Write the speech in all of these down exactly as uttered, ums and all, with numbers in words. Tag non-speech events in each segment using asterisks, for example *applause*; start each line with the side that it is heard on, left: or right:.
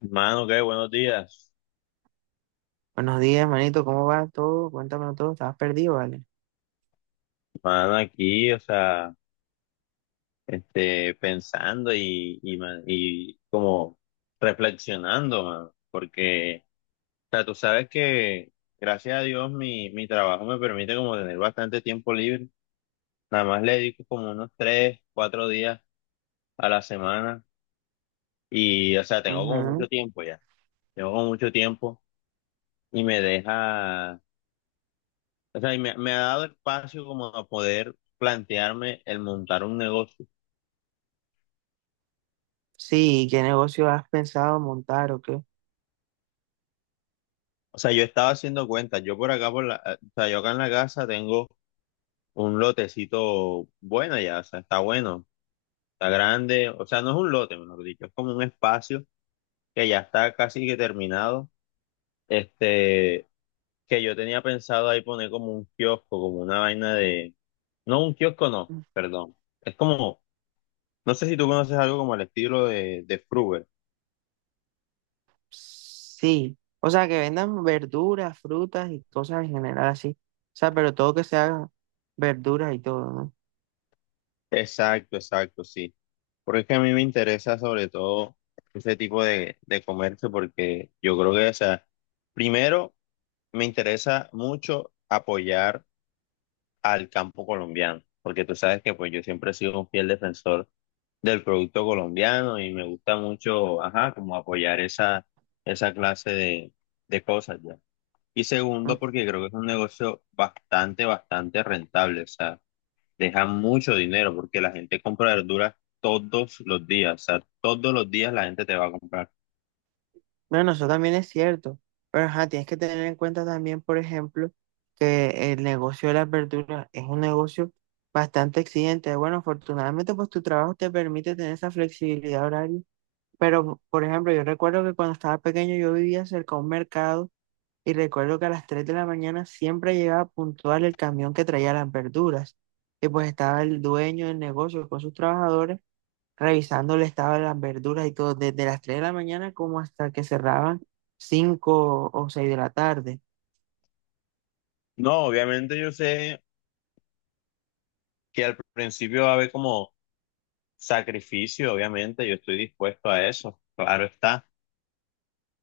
left: Mano, qué buenos días.
right: Buenos días, manito, ¿cómo va todo? Cuéntame todo, estabas perdido, ¿vale?
left: Mano, aquí, o sea, este, pensando y, y, ma- y como reflexionando, mano, porque, o sea, tú sabes que gracias a Dios mi, mi trabajo me permite como tener bastante tiempo libre. Nada más le dedico como unos tres, cuatro días a la semana y, o sea, tengo como
right: Ujú.
left: mucho tiempo ya. Tengo como mucho tiempo y me deja, o sea, y me, me ha dado espacio como a poder plantearme el montar un negocio.
right: Sí, ¿qué negocio has pensado montar o qué?
left: O sea, yo estaba haciendo cuentas. Yo por acá, por la, eh, o sea, yo acá en la casa tengo un lotecito bueno ya, o sea, está bueno, está grande. O sea, no es un lote, mejor dicho, es como un espacio que ya está casi que terminado. Este, que yo tenía pensado ahí poner como un kiosco, como una vaina de, no, un kiosco no,
right: Mm.
left: perdón. Es como, no sé si tú conoces algo como el estilo de, de Fruver.
right: Sí, o sea, que vendan verduras, frutas y cosas en general así. O sea, pero todo que sea verduras y todo, ¿no?
left: Exacto, exacto, sí. Porque es que a mí me interesa sobre todo ese tipo de, de comercio porque yo creo que, o sea, primero me interesa mucho apoyar al campo colombiano, porque tú sabes que pues yo siempre he sido un fiel defensor del producto colombiano y me gusta mucho, ajá, como apoyar esa, esa clase de, de cosas ya. Y segundo,
right: Mm.
left: porque creo que es un negocio bastante, bastante rentable, o sea, dejan mucho dinero porque la gente compra verduras todos los días, o sea, todos los días la gente te va a comprar.
right: Bueno, eso también es cierto, pero ajá, tienes que tener en cuenta también, por ejemplo, que el negocio de las verduras es un negocio bastante exigente. Bueno, afortunadamente, pues tu trabajo te permite tener esa flexibilidad horaria. Pero, por ejemplo, yo recuerdo que cuando estaba pequeño yo vivía cerca de un mercado y recuerdo que a las tres de la mañana siempre llegaba puntual el camión que traía las verduras. Y pues estaba el dueño del negocio con sus trabajadores revisando el estado de las verduras y todo, desde las tres de la mañana como hasta que cerraban cinco o seis de la tarde.
left: No, obviamente yo sé que al principio va a haber como sacrificio, obviamente yo estoy dispuesto a eso, claro está.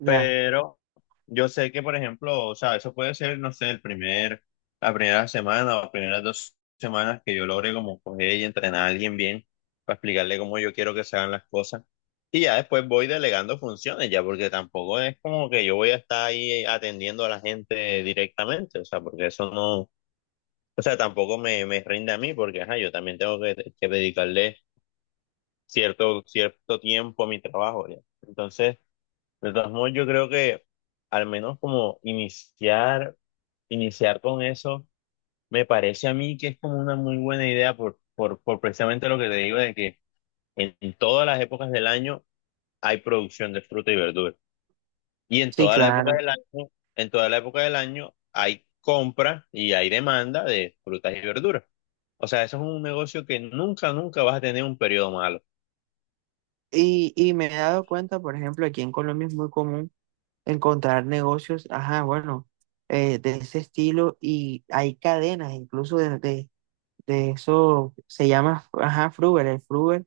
right: Ya,
left: Pero yo sé que, por ejemplo, o sea, eso puede ser, no sé, el primer, la primera semana o primeras dos semanas que yo logre como coger y entrenar a alguien bien para explicarle cómo yo quiero que se hagan las cosas. Y ya después voy delegando funciones, ya, porque tampoco es como que yo voy a estar ahí atendiendo a la gente directamente, o sea, porque eso no, o sea, tampoco me, me rinde a mí, porque, ajá, yo también tengo que, que dedicarle cierto, cierto tiempo a mi trabajo, ya. Entonces... De todos modos, yo creo que al menos como iniciar, iniciar con eso, me parece a mí que es como una muy buena idea por, por, por precisamente lo que te digo de que en, en todas las épocas del año hay producción de fruta y verdura. Y en
right: sí,
left: toda la época
right: claro.
left: del año, en toda la época del año hay compra y hay demanda de frutas y verduras. O sea, eso es un negocio que nunca, nunca vas a tener un periodo malo.
right: Y, y me he dado cuenta, por ejemplo, aquí en Colombia es muy común encontrar negocios, ajá, bueno, eh, de ese estilo y hay cadenas incluso de, de, de eso, se llama, ajá, Fruver, el Fruver,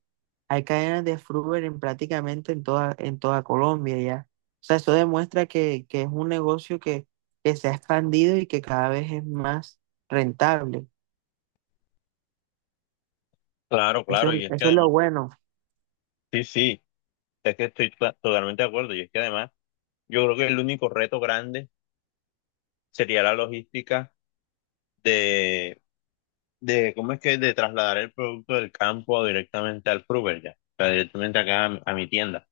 right: hay cadenas de Fruver en prácticamente en toda, en toda Colombia ya. O sea, eso demuestra que, que es un negocio que, que se ha expandido y que cada vez es más rentable.
left: Claro,
right: Eso,
left: claro, y es que
right: eso es lo
left: además,
right: bueno,
left: sí, sí, es que estoy to- totalmente de acuerdo, y es que además yo creo que el único reto grande sería la logística de, de ¿cómo es que? De trasladar el producto del campo directamente al Fruver ya, o sea, directamente acá a, mi a mi tienda.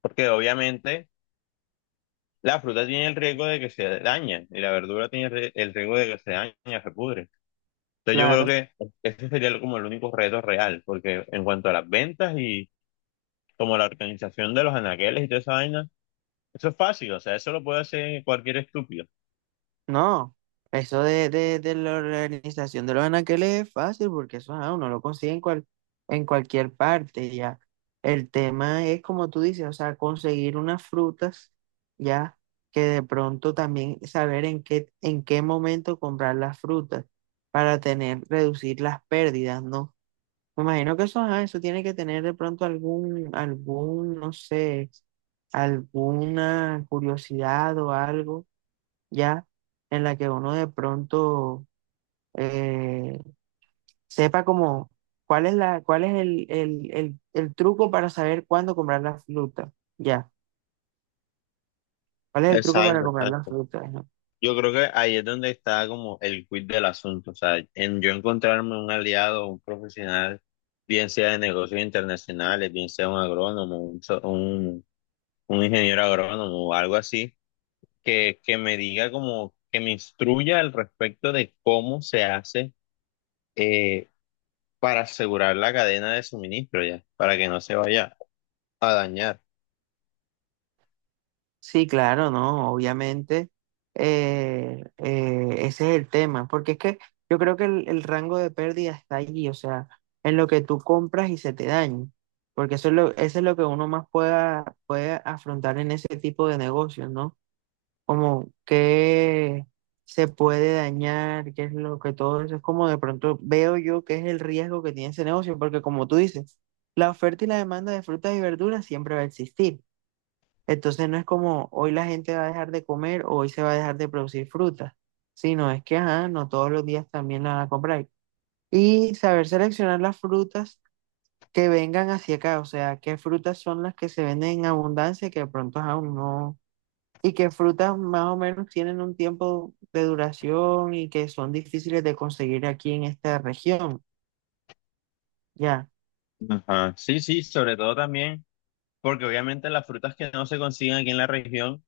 left: Porque obviamente la fruta tiene el riesgo de que se dañe y la verdura tiene el rie- el riesgo de que se dañe, se pudre. Entonces yo creo
right: claro.
left: que ese sería como el único reto real, porque en cuanto a las ventas y como la organización de los anaqueles y toda esa vaina, eso es fácil, o sea, eso lo puede hacer cualquier estúpido.
right: No, eso de, de, de la organización de los anaqueles es fácil porque eso ah, uno lo consigue en, cual, en cualquier parte, ya. El tema es, como tú dices, o sea, conseguir unas frutas, ya, que de pronto también saber en qué, en qué momento comprar las frutas para tener, reducir las pérdidas, ¿no? Me imagino que eso, ajá, eso tiene que tener de pronto algún, algún, no sé, alguna curiosidad o algo ya, en la que uno de pronto eh, sepa como cuál es la, cuál es el, el, el, el truco para saber cuándo comprar la fruta, ya, cuál es el truco para
left: Exacto,
right: comprar la
left: exacto.
right: fruta, ¿no?
left: Yo creo que ahí es donde está como el quid del asunto, o sea, en yo encontrarme un aliado, un profesional, bien sea de negocios internacionales, bien sea un agrónomo, un, so- un, un ingeniero agrónomo o algo así, que, que me diga como, que me instruya al respecto de cómo se hace eh, para asegurar la cadena de suministro ya, para que no se vaya a dañar.
right: Sí, claro, no, obviamente eh, eh, ese es el tema, porque es que yo creo que el, el rango de pérdida está allí, o sea, en lo que tú compras y se te daña. Porque eso es lo, eso es lo que uno más pueda, puede afrontar en ese tipo de negocios, ¿no? Como qué se puede dañar, qué es lo que todo eso es como de pronto veo yo que es el riesgo que tiene ese negocio, porque como tú dices, la oferta y la demanda de frutas y verduras siempre va a existir. Entonces no es como hoy la gente va a dejar de comer o hoy se va a dejar de producir frutas, sino es que, ajá, no todos los días también la van a comprar. Y saber seleccionar las frutas que vengan hacia acá, o sea, qué frutas son las que se venden en abundancia y que de pronto aún no y que frutas más o menos tienen un tiempo de duración y que son difíciles de conseguir aquí en esta región. Ya,
left: Ajá, sí, sí, sobre todo también, porque obviamente las frutas que no se consiguen aquí en la región,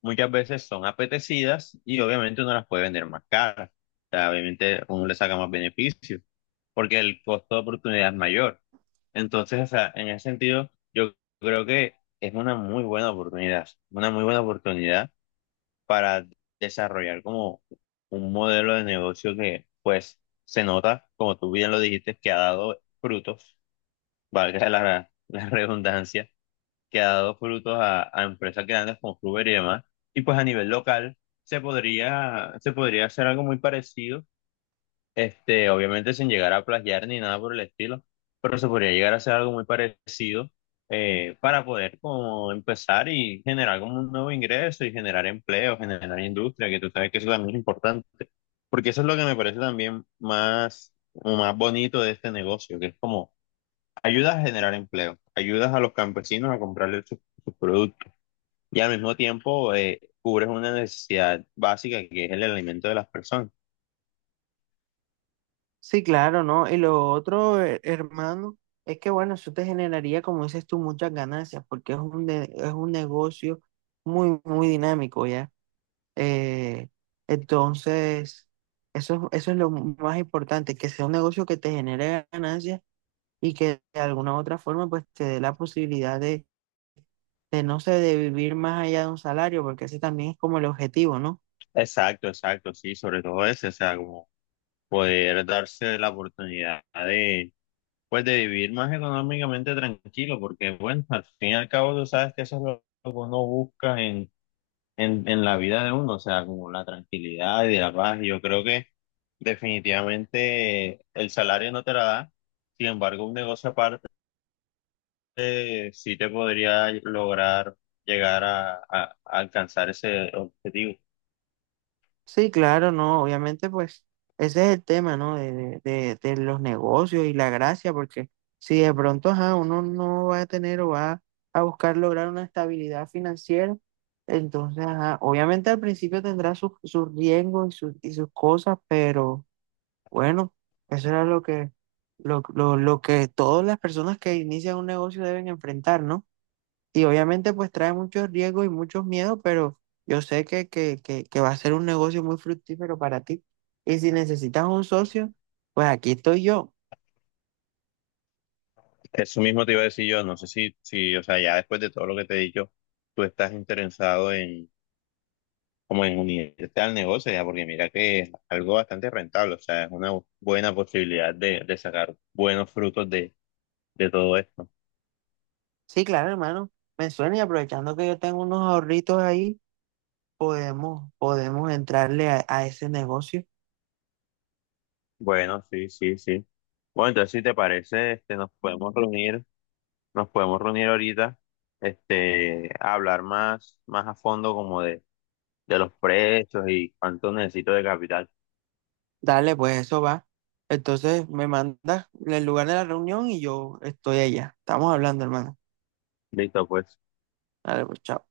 left: muchas veces son apetecidas y obviamente uno las puede vender más caras. O sea, obviamente uno le saca más beneficio porque el costo de oportunidad es mayor. Entonces, o sea, en ese sentido, yo creo que es una muy buena oportunidad, una muy buena oportunidad para desarrollar como un modelo de negocio que, pues, se nota, como tú bien lo dijiste, que ha dado frutos, valga *laughs* la, la redundancia que ha dado frutos a, a empresas grandes como Uber y demás. Y pues a nivel local se podría, se podría hacer algo muy parecido, este, obviamente sin llegar a plagiar ni nada por el estilo, pero se podría llegar a hacer algo muy parecido, eh, para poder como empezar y generar como un nuevo ingreso y generar empleo, generar industria, que tú sabes que eso también es importante. Porque eso es lo que me parece también más, más bonito de este negocio, que es como ayudas a generar empleo, ayudas a los campesinos a comprarle sus sus productos y al mismo tiempo, eh, cubres una necesidad básica que es el alimento de las personas.
right: sí, claro, ¿no? Y lo otro, he- hermano, es que bueno, eso te generaría, como dices tú, muchas ganancias porque es un, ne- es un negocio muy, muy dinámico, ¿ya? Eh, entonces, eso, eso es lo más importante, que sea un negocio que te genere ganancias y que de alguna u otra forma pues te dé la posibilidad de de no sé, de vivir más allá de un salario, porque ese también es como el objetivo, ¿no?
left: Exacto, exacto, sí, sobre todo ese, o sea, como poder darse la oportunidad de, pues, de vivir más económicamente tranquilo, porque bueno, al fin y al cabo tú sabes que eso es lo lo que uno busca en en, en la vida de uno, o sea, como la tranquilidad y la paz. Yo creo que definitivamente el salario no te la da, sin embargo, un negocio aparte, eh, sí te podría lograr llegar a, a- a alcanzar ese objetivo.
right: Sí, claro, no, obviamente pues ese es el tema, ¿no? De, de, de- de los negocios y la gracia, porque si de pronto, ajá, uno no va a tener o va a buscar lograr una estabilidad financiera, entonces, ajá, obviamente al principio tendrá sus, sus riesgos y sus, y sus cosas, pero bueno, eso era lo que, lo, lo, lo que todas las personas que inician un negocio deben enfrentar, ¿no? Y obviamente pues trae muchos riesgos y muchos miedos, pero yo sé que, que, que, que va a ser un negocio muy fructífero para ti. Y si necesitas un socio, pues aquí estoy yo.
left: Eso mismo te iba a decir yo, no sé si, si, o sea, ya después de todo lo que te he dicho, tú estás interesado en, como en unirte al negocio, ya, porque mira que es algo bastante rentable, o sea, es una buena posibilidad de, de sacar buenos frutos de, de todo esto.
right: Sí, claro, hermano, me suena y aprovechando que yo tengo unos ahorritos ahí, podemos, podemos entrarle a, a ese negocio.
left: Bueno, sí, sí, sí. Bueno, entonces si te parece, este, nos podemos reunir, nos podemos reunir ahorita, este, a hablar más, más a fondo como de, de los precios y cuánto necesito de capital.
right: Dale, pues eso va. Entonces me mandas el lugar de la reunión y yo estoy allá. Estamos hablando, hermano.
left: Listo, pues.
right: Dale, pues chao.